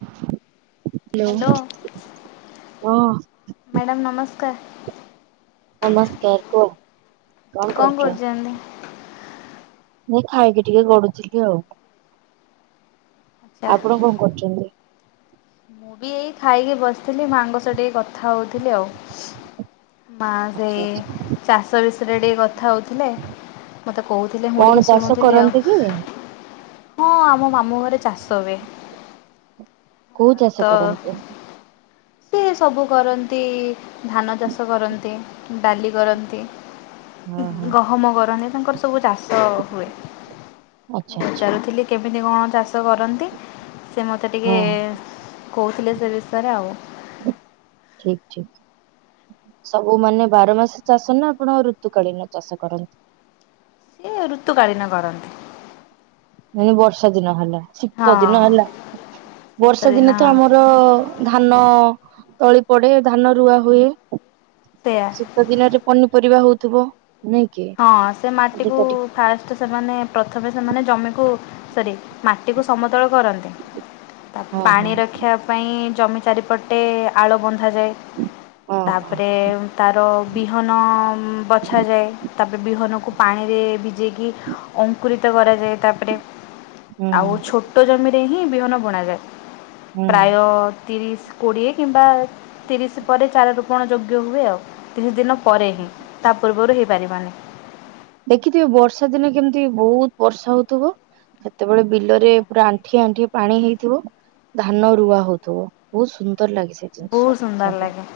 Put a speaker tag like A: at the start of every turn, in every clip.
A: [unintelligible] Hello ହଁ।
B: Madam ନମସ୍କାର।
A: ନମସ୍କାର କୁହ।
B: କଣ କରୁଛନ୍ତି?
A: ମୁ ଖାଇକି ଟିକେ ଗଡୁଥିଲି ଆଉ
B: ଆଚ୍ଛା
A: ଆପଣ କଣ କରୁଛନ୍ତି?
B: ମୁଁ ବି ଏଇ ଖାଇକି ବସିଥିଲି ମା ଙ୍କ ସହ ଟିକେ କଥା ହଉଥିଲି ଆଉ। ମା ସେ
A: ଆଚ୍ଛା ଆଚ୍ଛା
B: ଚାଷ ବିଷୟରେ ଟିକେ କଥା ହଉଥିଲେ। ମତେ କହୁଥିଲେ ମୁଁ
A: କଣ
B: ଟିକେ
A: ଚାଷ
B: ଶୁଣୁଥିଲି ଆଉ।
A: କରନ୍ତି କି?
B: [unintelligible] ହଁ ଆମ ମାମୁଁ ଘରେ ଚାଷ ହୁଏ।
A: କୋଉ ଚାଷ କରନ୍ତି।
B: ସିଏ ସବୁ କରନ୍ତି ଧାନ ଚାଷ କରନ୍ତି ଡାଲି କରନ୍ତି।
A: ହଁ ହଁ
B: ଗହମ କରନ୍ତି ତାଙ୍କର ସବୁ ଚାଷ ହୁଏ
A: ଆଚ୍ଛା
B: ମୁଁ
A: ଆଚ୍ଛା
B: ପଚାରୁଥିଲି। କେମିତି କଣ ଚାଷ କରନ୍ତି ସେ ମୋତେ
A: ହଁ
B: ଟିକିଏ କହୁଥିଲେ ସେ ବିଷୟରେ ଆଉ।
A: [unintelligible] ଠିକ୍ ଠିକ୍। ସବୁ ମାନେ ବାର ମାସ ଚାଷ ନା ଆପଣ ଋତୁକାଳୀନ ଚାଷ କରନ୍ତି?
B: ଏ ଋତୁକାଳୀନ କରନ୍ତି।
A: ମାନେ ବର୍ଷା ଦିନ ହେଲା
B: ହଁ
A: ଶୀତ ଦିନ ହେଲା ବର୍ଷା ଦିନ ତ ଆମର ଧାନ ତଳି ପଡେ ଧାନ ରୁଆ ହୁଏ।
B: ସେୟା
A: ଶୀତ ଦିନରେ ପନିପରିବା ହଉଥିବ ନାଇଁ କି।
B: ହଁ ସେ ମାଟିକୁ
A: ଅଧିକ ଟିକେ
B: ଫାଷ୍ଟ ସେମାନେ ପ୍ରଥମେ ସେମାନେ ଜମିକୁ ସରି ମାଟିକୁ ସମତଳ କରନ୍ତି। ତା
A: ହଁ
B: ପାଣି
A: ହଁ
B: ରଖିବା ପାଇଁ ଜମି ଚାରିପଟେ ଆଳ ବନ୍ଧାଯାଏ।
A: ହଁ ହଁ
B: ତାପରେ ତାର ବିହନ ବଛ ଯାଏ। ତାପରେ ବିହନକୁ ପାଣିରେ ଭିଜେଇକି ଅଙ୍କୁରିତ କରାଯାଏ। ତାପରେ
A: ହୁଁ
B: ଆଉ ଛୋଟ ଜମିରେ ହିଁ ବିହନ ବଣାଯାଏ।
A: ହୁଁ।
B: ପ୍ରାୟତଃ ତିରିଶ କୋଡ଼ିଏ କିମ୍ବା ତିରିଶ ପରେ ଚାର ରୋପଣ ଯୋଗ୍ୟ ହୁଏ ଆଉ ତିନି ଦିନ ପରେ ହିଁ ତା ପୂର୍ବରୁ ହେଇପାରିବନି।
A: ଦେଖିଥିବେ ବର୍ଷା ଦିନେ କେମିତି ବୋହୁତ ବର୍ଷା ହଉଥିବ। ସେତେବେଳେ ବିଲରେ
B: ଆଜ୍ଞା
A: ପୁରା ଆଣ୍ଠିଏ ଆଣ୍ଠିଏ ପାଣି ହେଇଥିବ ଧାନ ରୁଆ ହଉଥିବ ବୋହୁତ ସୁନ୍ଦର ଲାଗିସେ।
B: ବୋହୁତ ସୁନ୍ଦର ଲାଗେ।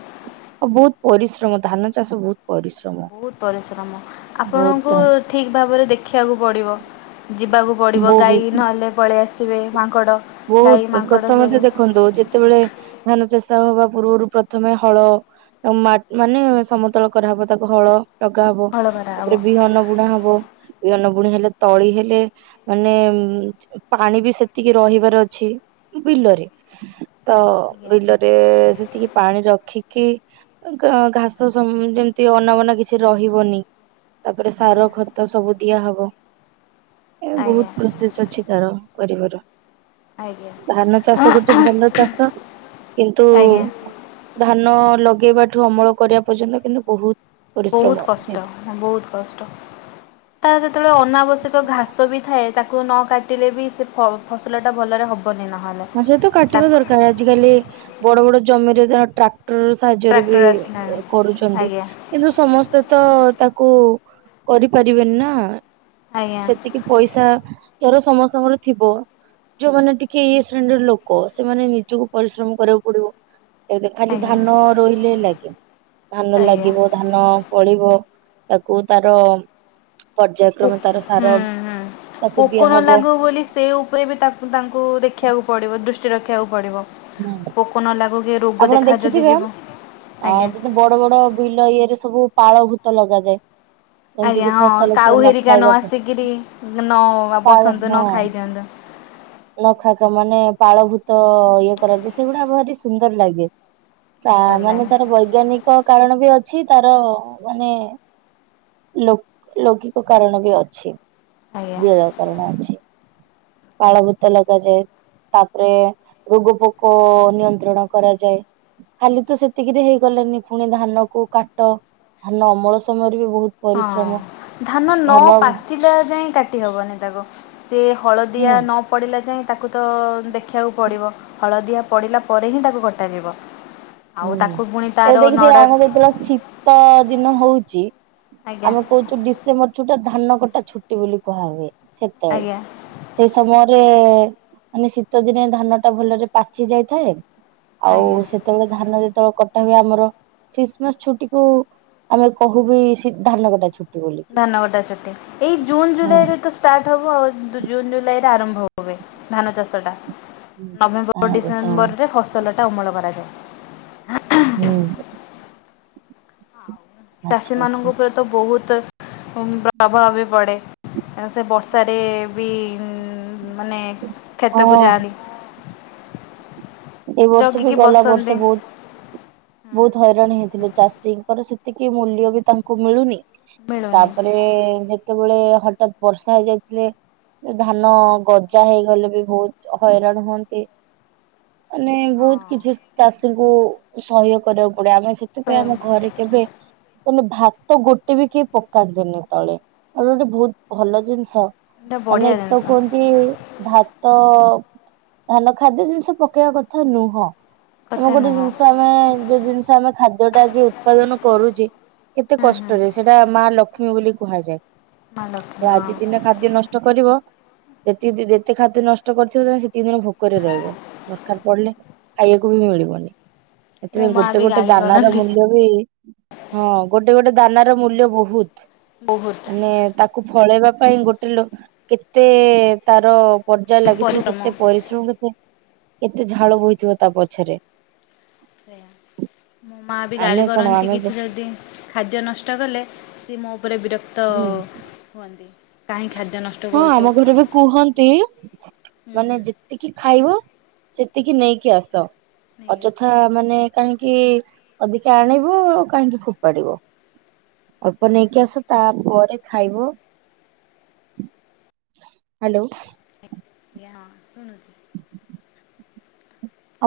A: ବୋହୁତ ପରିଶ୍ରମ ଧାନ ଚାଷ ବୋହୁତ ପରିଶ୍ରମ।
B: ବହୁତ ପରିଶ୍ରମ ଆପଣଙ୍କୁ
A: ବହୁତ
B: ଠିକ୍ ଭାବରେ ଦେଖିବାକୁ ପଡ଼ିବ। ଯିବାକୁ ପଡ଼ିବ ଗାଈ
A: ବହୁତ
B: ନହେଲେ ପଳେଇ ଆସିବେ ମାଙ୍କଡ଼। ଗାଈ
A: ବୋହୁତ
B: ମାଙ୍କଡ଼
A: ପ୍ରଥମ ତ
B: ସବୁ
A: ଦେଖ ଦେଖନ୍ତୁ ଯେତେବେଳେ ଧାନ ଚାଷ ହବା ପୂର୍ବରୁ ପ୍ରଥମେ ହଳ ମାନେ ସମତଳ କରାହବ ତାକୁ ହଳ ଲଗା ହବ
B: ହଳ କରାହବ
A: ତାପରେ ବିହନ ବୁଣା ହବ ବିହନ ବୁଣା ହେଲେ ତଳି ହେଲେ ମାନେ ପାଣି ବି ସେତିକି ରହିବା ରହିଛି ବିଲରେ ତ
B: ଆଜ୍ଞା
A: ବିଲରେ ସେତିକି ପାଣି ରଖିକି ଘାସ ଯେମିତି ଅନାବନା କିଛି ରହିବନି। ତାପରେ ସାର
B: ଆଜ୍ଞା
A: ଖତ ସବୁ ଦିଆ ହବ। ଏ
B: ଆଜ୍ଞା
A: ବୋହୁତ ପ୍ରୋସେସ ଅଛି ତାର କରିବାର।
B: ଆଜ୍ଞା।
A: ଧାନ ଚାଷ ଗୋଟେ ଭଲ ଚାଷ କିନ୍ତୁ
B: ଆଜ୍ଞା
A: ଧାନ ଲଗେଇବାଠୁ ଅମଳ କରିବା ପର୍ଯ୍ୟନ୍ତ କିନ୍ତୁ ବୋହୁତ
B: ବୋହୁତ କଷ୍ଟ ବୋହୁତ କଷ୍ଟ। ତାର ଯେତେବେଳେ ଅନାବଶ୍ୟକ ଘାସ ବି ଥାଏ। ତାକୁ ନ କାଟିଲେ ବି ସେ ଫସଲ ଟା ଭଲରେ ହବନି ନହେଲେ।
A: ହଁ ସେ ତ କାଟିବା
B: ତାକୁ
A: ଦରକାର ଆଜିକାଲି ବଡ ବଡ ଜମିରେ [unintelligible] ଟ ସାହାଯ୍ୟରେ ବି
B: ଟ୍ରାକ୍ଟର ଆସିଲାଣି
A: କରୁଛନ୍ତି।
B: ଆଜ୍ଞା
A: କିନ୍ତୁ ସମସ୍ତେ ତ ତାକୁ କରିପାରିବେନି ନା
B: ଆଜ୍ଞା
A: ସେତିକି ପଇସା ଧର ସମସ୍ତଙ୍କର ଥିବ ଯୋଉମାନେ ଟିକେ ଇଏ ସି ଶ୍ରେଣୀର ଲୋକ ସେମାନେ ନିଜକୁ ପରିଶ୍ରମ କରିବାକୁ ପଡିବ। ଏ ଖାଲି
B: ଆଜ୍ଞା
A: ଧାନ ରୋଇଲେ ହେଲାକି ଧାନ
B: ଆଜ୍ଞା
A: ଲାଗିବ ଧାନ ପଳିବ ତାକୁ ତାର
B: ହୁଁ
A: ପର୍ଯ୍ୟାୟକ୍ରମେ ତାର
B: ହୁଁ
A: ସାର ତାକୁ
B: ପୋକ ନ
A: ଦିଆହବ
B: ଲାଗୁ ବୋଲି ସେହି ଉପରେ ବି ତାକୁ ତାଙ୍କୁ ଦେଖିବାକୁ ପଡ଼ିବ ଦୃଷ୍ଟି ରଖିବାକୁ ପଡ଼ିବ।
A: ହୁଁ
B: ପୋକ ନ ଲାଗୁ କି ରୋଗ
A: ଆପଣ
B: ଦେଖା ଯଦି
A: ଦେଖିଥିବେ
B: ଯିବ
A: ଅ
B: ଆଜ୍ଞା।
A: ଯେତେ ବଡ ବଡ ବିଲ ଇଏରେ ସବୁ ପାଳ ଭୂତ ଲଗାଯାଏ। ଯେମିତି
B: ଆଜ୍ଞା
A: କିି
B: ହଁ
A: ଫସଲ କିଏ
B: କାଉ ହେରିକା ନ
A: ଖାଇବାକୁ
B: ଆସିକିରି ନ
A: ପାଳ
B: ବସନ୍ତୁ
A: ହଁ
B: ନ ଖାଇଦିଅନ୍ତୁ।
A: ନଖାକ ମାନେ ପାଳଭୂତ ଇଏ କରାଯାଏ ସେଗୁଡା ଭାରି ସୁନ୍ଦର ଲାଗେ।
B: ସୁନ୍ଦର
A: ମାନେ
B: ଲାଗେ
A: ତାର ବୈଜ୍ଞାନିକ କାରଣ ବି ଅଛି ତାର ମାନେ ଲ ଲୌକିକ କାରଣ ବି ଅଛି
B: ଆଜ୍ଞା।
A: ଦିଆଯାଉ। କାରଣ ଅଛି ପାଳ ଭୂତ ଲଗାଯାଏ। ତାପରେ ରୋଗୋକ କୁ ନିୟନ୍ତ୍ରଣ କରାଯାଏ। ଖାଲି ତ ସେତିକିରେ ହେଇଗଲଣିି ପୁଣି ଧାନ କୁ କାଟ ଧାନ ଅମଳ ସମୟରେ ବି ବୋହୁତ
B: ହଁ ଧାନ ନ ପାଚ ଚିଲା ଯାଏ କାଟି ହବନି ତାକୁ ସେ ହଳଦିଆ
A: ହୁଁ
B: ନ ପଡ଼ିଲା ଯାଏ ତାକୁ ତ ଦେଖିବାକୁ ପଡ଼ିବ। ହଳଦିଆ ପଡ଼ିଲା ପରେ ହିଁ ତାକୁ କଟାଯିବ। ଆଉ ତାକୁ ପୁଣି
A: ଏ
B: ତାର
A: ଦେଖିଥ
B: ନଡ଼ା
A: ଆମର ଯେତେବେଳେ ଶୀତ ଦିନ ହଉଚି
B: ଆଜ୍ଞା
A: ଆମ କୁ ଯୁ ଡିସେମ୍ବର ଛୁଟି ଧାନ କଟା ଛୁଟି ବୋଲି କୁହାଯାଏ ସେତେବେଳେ।
B: ଆଜ୍ଞା
A: ସେ ସମୟରେ ମାନେ ଶୀତ ଦିନେ ଧାନ ଟା ଭଲରେ ପାଚି ଯାଇଥାଏ।
B: ଆଜ୍ଞା
A: ଆଉ ସେତେବେଳେ ଧାନ ଯେତେବେଳେ କଟା ହୁଏ ଆମର ଖ୍ରୀଷ୍ଟମାସ ଛୁଟି କୁ ଆମେ କହୁ ବି ସେ ଧାନକଟା ଛୁଟି। ବୋଲିକି
B: ଧାନକଟା ଛୁଟି ଏଇ ଜୁନ
A: ହଁ
B: ଜୁଲାଇ ରେ ତ ଷ୍ଟାର୍ଟ ହେବ ଆଉ ଜୁନ୍ ଜୁଲାଇରେ ଆରମ୍ଭ ହୁଏ ଧାନ ଚାଷଟା। ନଭେମ୍ବର
A: ଧାନ ଚାଷ
B: ଡିସେମ୍ବର ରେ ଫସଲ ଟା ଅମଳ କରାଯାଏ।
A: ହୁଁ।
B: ଚାଷୀ
A: ଆଚ୍ଛା ଆଚ୍ଛା
B: ମାନଙ୍କ ଉପରେ ତ ବହୁତ ପ୍ରଭାବ ପଡେ। ସେ ବର୍ଷାରେ ବି ମାନେ
A: ହଁ
B: କ୍ଷେତକୁ ଯାଆନ୍ତି।
A: ଏ ବର୍ଷ ବି
B: ଜଗିକି
A: ଗଲା
B: ବସନ୍ତି
A: ବର୍ଷ ବହୁତ। ବହୁତ ହଇରାଣ ହେଇଥିଲେ ଚାଷୀଙ୍କର ସେତିକି ମୂଲ୍ୟ ବି ତାଙ୍କୁ ମିଳୁନି।
B: ମିଳୁନି
A: ତାପରେ ଯେତେବେଳେ ହଠାତ୍ ବର୍ଷା ହେଇଯାଇଥିଲେ ଧାନ ଗଜା ହେଇଗଲେ ବି ବହୁତ ହଇରାଣ ହୁଅନ୍ତି। ମାନେ
B: ହଁ।
A: ବହୁତ କିଛି ଚାଷୀଙ୍କୁ ସହ୍ୟ କରିବାକୁ ପଡେ ଆମେ ସେ ଥିପାଇଁ ଆମ ଘରେ କେବେ କିନ୍ତୁ ଭାତ ଗୋଟେ ବି କେହି ପକାନ୍ତିନି ତଳେ ଏଇଟା ଗୋଟେ ବହୁତ ଭଲ ଜିନିଷ। ମାନେ
B: ବଢ଼ିଆ
A: ଏଇଟି ତ
B: ଜିନିଷ
A: କୁହନ୍ତି ଭାତ ଧାନ ଖାଦ୍ୟ ଜିନିଷ ପ କେଇବା କଥା ନୁହଁ ଆମେ
B: କଥା
A: ଗୋଟେ
B: ନୁହଁ।
A: ଜିନିଷ ଆମେ ଯୋଉ ଜିନିଷ ଆମେ ଖାଦ୍ୟ ଟା ଆଜି ଉତ୍ପାଦନ କରୁଛି। କେତେ
B: ହୁଁ ହୁଁ
A: କଷ୍ଟରେ ସେଟା ମା ଲକ୍ଷ୍ମୀ ବୋଲି କୁହାଯାଏ।
B: ମା ଲକ୍ଷ୍ମୀ
A: ତ
B: ହଁ
A: ଆଜି ଦିନେ ଖାଦ୍ୟ ନ ଷ୍ଟ କରିବ ଯେତି ଯେତେ ଖାଦ୍ୟ ନଷ୍ଟ କରିଥିବ ତେ ସେତିକି ଦିନ ଭୋକରେ ରହିବ। ଖାଦ୍ଯ ପଡିଲେ ଖାଇବାକୁ ବି ମିଳିବନି
B: ମୋ
A: ସେଥିପାଇଁ
B: ମା
A: ଗୋଟେ
B: ବି
A: ଗୋଟେ
B: ଗାଳି
A: ଦାନ ର
B: କରନ୍ତି
A: ମୂଲ୍ୟ ବି ହଁ ଗୋଟେ ଗୋଟେ ଦାନାର ମୂଲ୍ୟ ବହୁତ।
B: ବହୁତ।
A: ମାନେ ତା କୁ ଫଳେଇବା ପାଇଁ ଗୋଟେ ଲ କେତେ ତାର ପର୍ଯ୍ୟାୟ ଲାଗିଥିବ
B: ପରିଶ୍ରମ
A: କେତେ ପରିଶ୍ରମ କେତେ କେତେ ଝାଳ ବହିଥିବ ତା ପଛରେ।
B: ମାଆ ବି ଗାଳି
A: ଆମେ କଣ
B: କରନ୍ତି
A: ଆମେ
B: କିଛି ଯଦି ଖାଦ୍ୟ ନଷ୍ଟ କଲେ ସିଏ ମୋ ଉପରେ ବିରକ୍ତ
A: ହୁଁ
B: ହୁଅନ୍ତି। କାହିଁ ଖାଦ୍ୟ ନଷ୍ଟ
A: ହଁ
B: କରୁଛୁ
A: ଆମ ଘରେ ବି କୁହନ୍ତି।
B: ହୁଁ
A: ମାନେ
B: ହୁଁ
A: ଯେ ଯେତିକି ଖାଇବ ସେତିକି ନେଇକି ଆସ
B: ନେଇକି ଆସ
A: ଅଯଥା ମାନେ କାହିଁକି ଅଧିକା ଆଣିବ ଆଉ କାହିଁକି ଫୋପାଡିବ। ଅଳ୍ପ
B: ଆଜ୍ଞା
A: ନେଇକି ଆସ। ତାପରେ ଖାଇବ। ହ୍ୟାଲୋ।
B: ଆଜ୍ଞା ହଁ ଶୁଣୁଛି।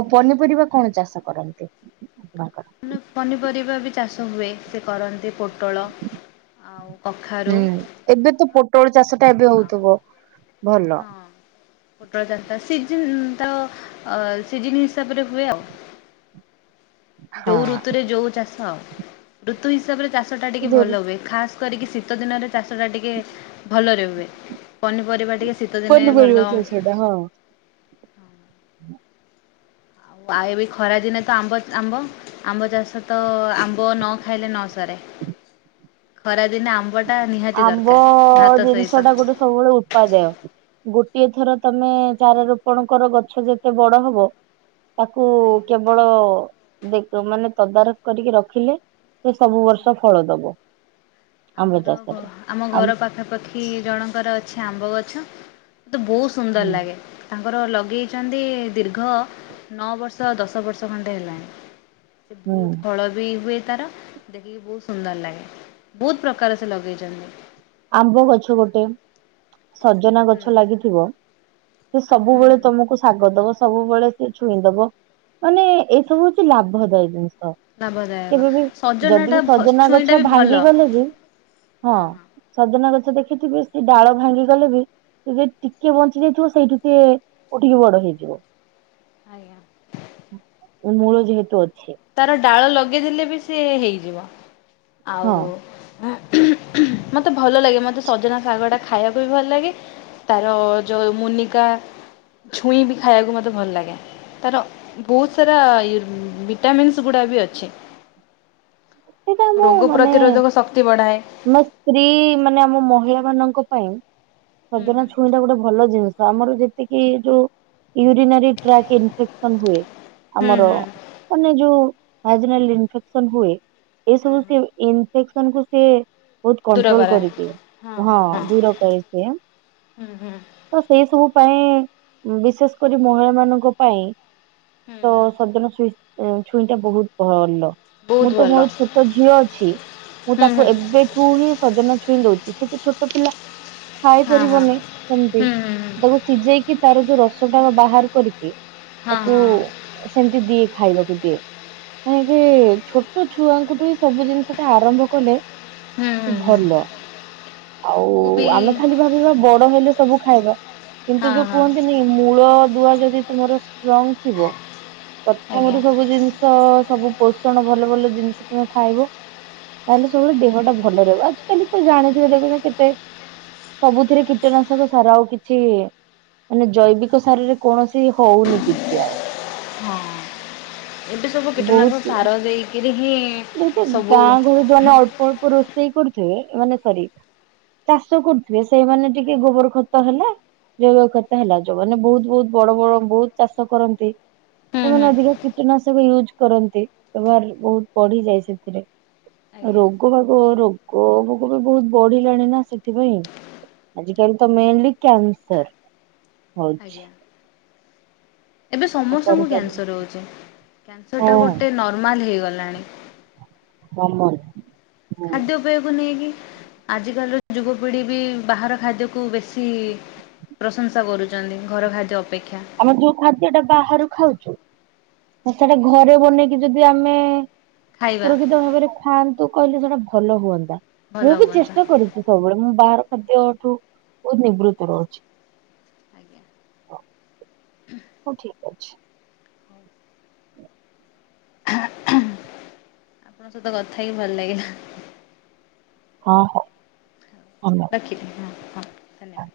A: ଆଉ ପନିପରିବା କଣ ଚାଷ କରନ୍ତି ଆପଣଙ୍କର?
B: ପନିପରିବା ବି ଚାଷ ହୁଏ। ସେ କରନ୍ତି ପୋଟଳ ଆଉ କଖାରୁ
A: ହୁଁ ଏବେ ତ ପୋଟଳ ଚାଷ ଟା ଏବେ
B: ଆଉ
A: ହଉଥିବ ଭଲ।
B: ହଁ ପୋଟଳ ଚାଷ ଟା ସିଜିନ୍ ତ ଅ ସିଜିନ୍ ହିସାବରେ ହୁଏ ଆଉ।
A: ହଁ
B: ଯୋଉ ଋତୁରେ ଯୋଉ ଚାଷ ଆଉ। ଋତୁ ହିସାବରେ ଚାଷଟା ଟିକେ
A: ଯୋଉ
B: ଭଲ ହୁଏ ଖାସ୍ କରିକି ଶୀତ ଦିନରେ ଚାଷଟା ଟିକେ ଭଲରେ ହୁଏ। ପନିପରିବା ଟିକେ ଶୀତ ଦିନେ ଭଲ।
A: ଏ ହଁ
B: ପାଇବି ଖରା ଦିନେ ତ ଆମ୍ବ ଆମ୍ବ। ଆମ୍ବ ଚାଷ ତ ଆମ୍ବ ନ ଖାଇଲେ ନ ସରେ ଖରାଦିନେ ଆମ୍ବ ବଟା ନିହାତି
A: ଆମ୍ବ
B: ଦରକାର ଭାତ
A: ଜିନିଷ
B: ସହିତ।
A: ଟା ଗୋଟେ ସବୁବେଳେ ଉତ୍ପାଦାୟ ଗୋଟିଏ ଥର ତମେ ଚାରା ରୋପଣ କର ଗଛ ଯେତେ ବଡ ହବ ତାକୁ
B: ଆଜ୍ଞା।
A: କେବଳ ଦେକିବ ମାନେ ତଦାରଖ କରିକି ରଖିଲେ ସେ ସବୁ ବର୍ଷ ଫଳ ଦବ ଆମ୍ବ
B: ଆମର ଗ
A: ଚାଷରେ।
B: ଆମ
A: ଆମ୍
B: ଘର ପାଖ ପାଖାପାଖି ଜଣଙ୍କର ଅଛି ଆମ୍ବ ଗଛ ମତେ ବହୁତ ସୁନ୍ଦର ଲାଗେ ତାଙ୍କର ଲଗେଇଛନ୍ତି ଦୀର୍ଘ ନଅ ବର୍ଷ ଦଶ ବର୍ଷ ଖଣ୍ଡେ ହେଲାଣି
A: ହୁଁ
B: ବହୁତ ଫଳ ବି ହୁଏ ତାର ଦେଖିକି ବହୁତ ସୁନ୍ଦର ଲାଗେ ବହୁତପ୍ର କାର ସେ ଲଗେଇଛନ୍ତି
A: ଆମ୍ବ ଗଛ ଗୋଟେ ସଜନା
B: ହୁଁ
A: ଗଛ ଲାଗିଥିବ ସେ
B: ହୁଁ
A: ସବୁବେଳେ ତମକୁ ଶାଗ ଦବ ସବୁବେଳେ ସିଏ ଛୁଇଁ ଦବ ମାନେ ଏଇ ସବୁ ହଉଛି ଲାଭଦାୟ ଜିନିଷ
B: ଲାଭଦାୟକ।
A: କେବେ ବି ଯଦି
B: ସଜନାଟା
A: ବି ସଜନା
B: ଛୁଇଁଟା
A: ଗଛ
B: ବି ଭଲ
A: ଭାଙ୍ଗିଗଲେ ବି ହଁ ସଜନା ଗଛ ଦେଖିଥିବେ ସେ ଡାଳ ଭାଙ୍ଗି ଗଲେ ବି ସେ ଯେ ଟିକେ ବଞ୍ଚି ଯାଇଥିବ ସେଇଠୁ ସିଏ ଉଠିକି ବଡ ହେଇଯିବ
B: ଆଜ୍ଞା
A: ମୂଳ ଯେହେତୁ ଅଛି
B: ତାର ଡାଳ ଲଗେଇଦଲେ ବି ସେ ହେଇଯିବ
A: ହଁ
B: ଆଉ ମତେ ଭଲ ଲାଗେ ମତେ ସଜନା ଶାଗ ଟା ଖାଇବାକୁ ବି ଭଲ ଲାଗେ ତାର ଯଉ ମୁନିକା ଛୁଇଁ ବି ଖାଇବାକୁ ମତେ ଭଲ ଲାଗେ ତାର ବହୁତ ସାରା ଇ ଭିଟାମିନ୍ସ ଗୁଡା ବି ଅଛି
A: ସେଇଟା
B: ରୋଗ ପ୍ରତିରୋଧକ ଶକ୍ତି ବଢାଏ
A: ମୋ ସ୍ତ୍ରୀ ମାନେ ଆମ ମହିଳା ମାନଙ୍କ ପାଇଁ
B: ହୁଁ
A: ସଜନା
B: ହୁଁ।
A: ଛୁଇଁଟା ଗୋଟେ ଭଲ ଜିନିଷ ତ ଆମର ଯେତିକି ଯୋଉ ୟୁରିନାରୀ ଟ୍ରାକ୍ ଇନଫେକ୍ସନ ହୁଏ
B: ହୁଁ
A: ଆମର
B: ହୁଁ।
A: ମାନେ ଯଉ ଭାଜିନାଲ ଇନଫେକ୍ସନ୍ ହୁଏ
B: ହଁ
A: ଏସବୁ
B: ହଁ।
A: ସିଏ ଇନଫେକ୍ସ ସନ୍ କୁ ସେ ବହୁତ
B: ଦୂର
A: କଣ୍ଟ୍ରୋଲ
B: କରାଏ।
A: କରିଦିଏ ହଁ ଦୂର କରେ ସିଏ
B: ହୁଁ ହୁଁ ହୁଁ
A: ତ ସେଇ ସବୁ ପାଇଁ ବିଶେଷ କରି ମହିଳା ମାନଙ୍କ ପାଇଁ ତ
B: ହୁଁ।
A: ସଜନ ଛୁଇଁ ଏଁ ଛୁଇଁ ଟା ବହୁତ ଭଲ
B: ବହୁତ
A: ମୁଁ ତ
B: ଭଲ।
A: ମୋ ଛୋଟ ଝିଅ ଅଛି ମୁଁ
B: ହୁଁ
A: ତାକୁ
B: ହୁଁ
A: ଏବେଠୁ ହିଁ ସଜନ ଛୁଇଁ ଦଉଛି ସେ ତ ଛୋଟ ପିଲା ଖାଇ
B: ହଁ ହଁ
A: ପାରିବନି ସେମତି
B: ହୁଁ ହୁଁ ହୁଁ
A: ତାକୁ ସିଝେଇକି ତାର ଯୋଉ ରସ ଟା ବାହାର କରିକି
B: ହଁ
A: ତାକୁ
B: ହଁ।
A: ସେମିତି ଦିଏ ଖାଇବାକୁ ଦିଏ କାହିଁକି ଛୋ ଟ ଛୁଆଙ୍କୁଠୁ ହିଁ ସବୁ ଜିନିଷ ଟା ଆରମ୍ଭ କଲେ
B: ହୁଁ ହୁଁ ହୁଁ
A: ଭଲ ଆଉ
B: ମୁଁ ବି
A: ଆମେ ଖାଲି ଭାବ ପୁରା ବଡ ହେଲେ ସବୁ ଖାଇବା କିନ୍ତୁ
B: ହଁ
A: ଯୋଉ
B: ହଁ
A: କୁହନ୍ତି ନା ନ୍ତି ମୂଳ ଦୁଆ ଯଦି ତମର ଷ୍ଟ୍ରଙ୍ଗ ଥିବ ପ୍ରଥମରୁ
B: ଆଜ୍ଞା।
A: ସବୁ ଜିନିଷ ସ ସବୁ ପୋଷଣ ଭଲ ଭଲ ଜିନିଷ ତୁମେ ଖାଇବ ତାହେଲେ ସବୁବେଳେ ଦେହଟା ଭଲ ରହିବ ଆଜିିକାଲି ତ ଜାଣିଥିବେ ଦେଖୁନ କେତେ ସବୁଥିରେ କୀଟନାଶକ ସାର ଆଉ କିଛି ମାନେ ଜୈବିକ ସାରରେ କୌଣସି ହଉନି କିଛି ଆଉ
B: ହଁ ଏବେ ସବୁ କୀଟନାଶକ ସାର ଦେଇକିରି
A: ଯେମିତି
B: ସବୁ
A: ଗାଁ
B: ହୁଁ
A: ଗହଳି ଯୋଉମାନେ ଅଳ୍ପ ଅଳ୍ପ ରୋଷେଇ କରୁଥିବେ ଏମାନେ ସରି ଚାଷ କରୁଥିବେ ସେଇମାନେ ଟିକେ ଗୋବର ଖତ ହେଲେ ଜୈବକ ଖତ ହେଲା ଯୋଉମାନେ ବହୁତ୍ ବହୁତ୍ ବଡ ବଡ ବହୁତ୍ ଚାଷ କରନ୍ତି। ସେମାନେ
B: ହୁଁ।
A: ଅଧିକା କୀଟନାଶକ ୟୁଜ କରନ୍ତି ବ୍ୟବହାର ବହୁତ୍ ବଢିଯାଏ ସେଥିରେ।
B: ଆଜ୍ଞା
A: ରୋଗ ବାଗ ରୋଗ ଭୋଗ ବି ବହୁତ ବଢିଲାଣି ନା ସେଥିପାଇଁ। ଆଜି କାଲି ତ ମେନଲି କ୍ୟାନସର ହଉଛି।
B: ଆଜ୍ଞା ଏବେ ସମସ୍ତଙ୍କୁ କ୍ୟାନସର ହେଉଛି କ୍ୟାନସରଟା
A: ହଁ
B: ଗୋଟେ ନର୍ମାଲ୍ ହେଇଗଲାଣି।
A: କମନ। ହଁ
B: ଖାଦ୍ୟ ପେୟ କୁ ନେଇକି ଆଜିକାଲିର ଯୁବପିଢ଼ି ବି ବାହାର ଖାଦ୍ୟକୁ ବେଶୀ ପ୍ରଶଂସା କରୁଛନ୍ତି ଘରଖାଦ୍ୟ ଅପେକ୍ଷା।
A: ଆମେ ଯୋଉ ଖାଦ୍ୟ ଟା ବାହାରୁ ଖାଉଛୁ ସେଇଟା
B: ଆଜ୍ଞା।
A: ଘରେ ବନେଇକି ଯଦି ଆମେ
B: ଖାଇବା
A: ସୁରକ୍ଷିତ ଭାବରେ ଖାଆନ୍ତୁ କହିଲେ ସେଟା ଭଲ ହୁଅନ୍ତା
B: ଭଲ
A: ମୁଁ ବି
B: ହୁଅନ୍ତା
A: ଚେଷ୍ଟା କରୁଛି। ସବୁବେଳେ ମୁଁ ବାହାର ଖାଦ୍ୟଠୁ ବହୁତ୍ ନିବୃତ୍ତ ରହୁଛି।
B: ଆଜ୍ଞା। ହୁଁ।
A: ହୋଉ ଠିକ୍ ଅଛି।
B: ହେଁ ହେଁ ଆପଣଙ୍କ ସହିତ କଥା ହେଇକି ଭଲ ଲାଗିଲା।
A: ହଁ ହୋ ହ [unintelligible]
B: ରଖିଲି ହଁ ହଁ ଧନ୍ୟବାଦ।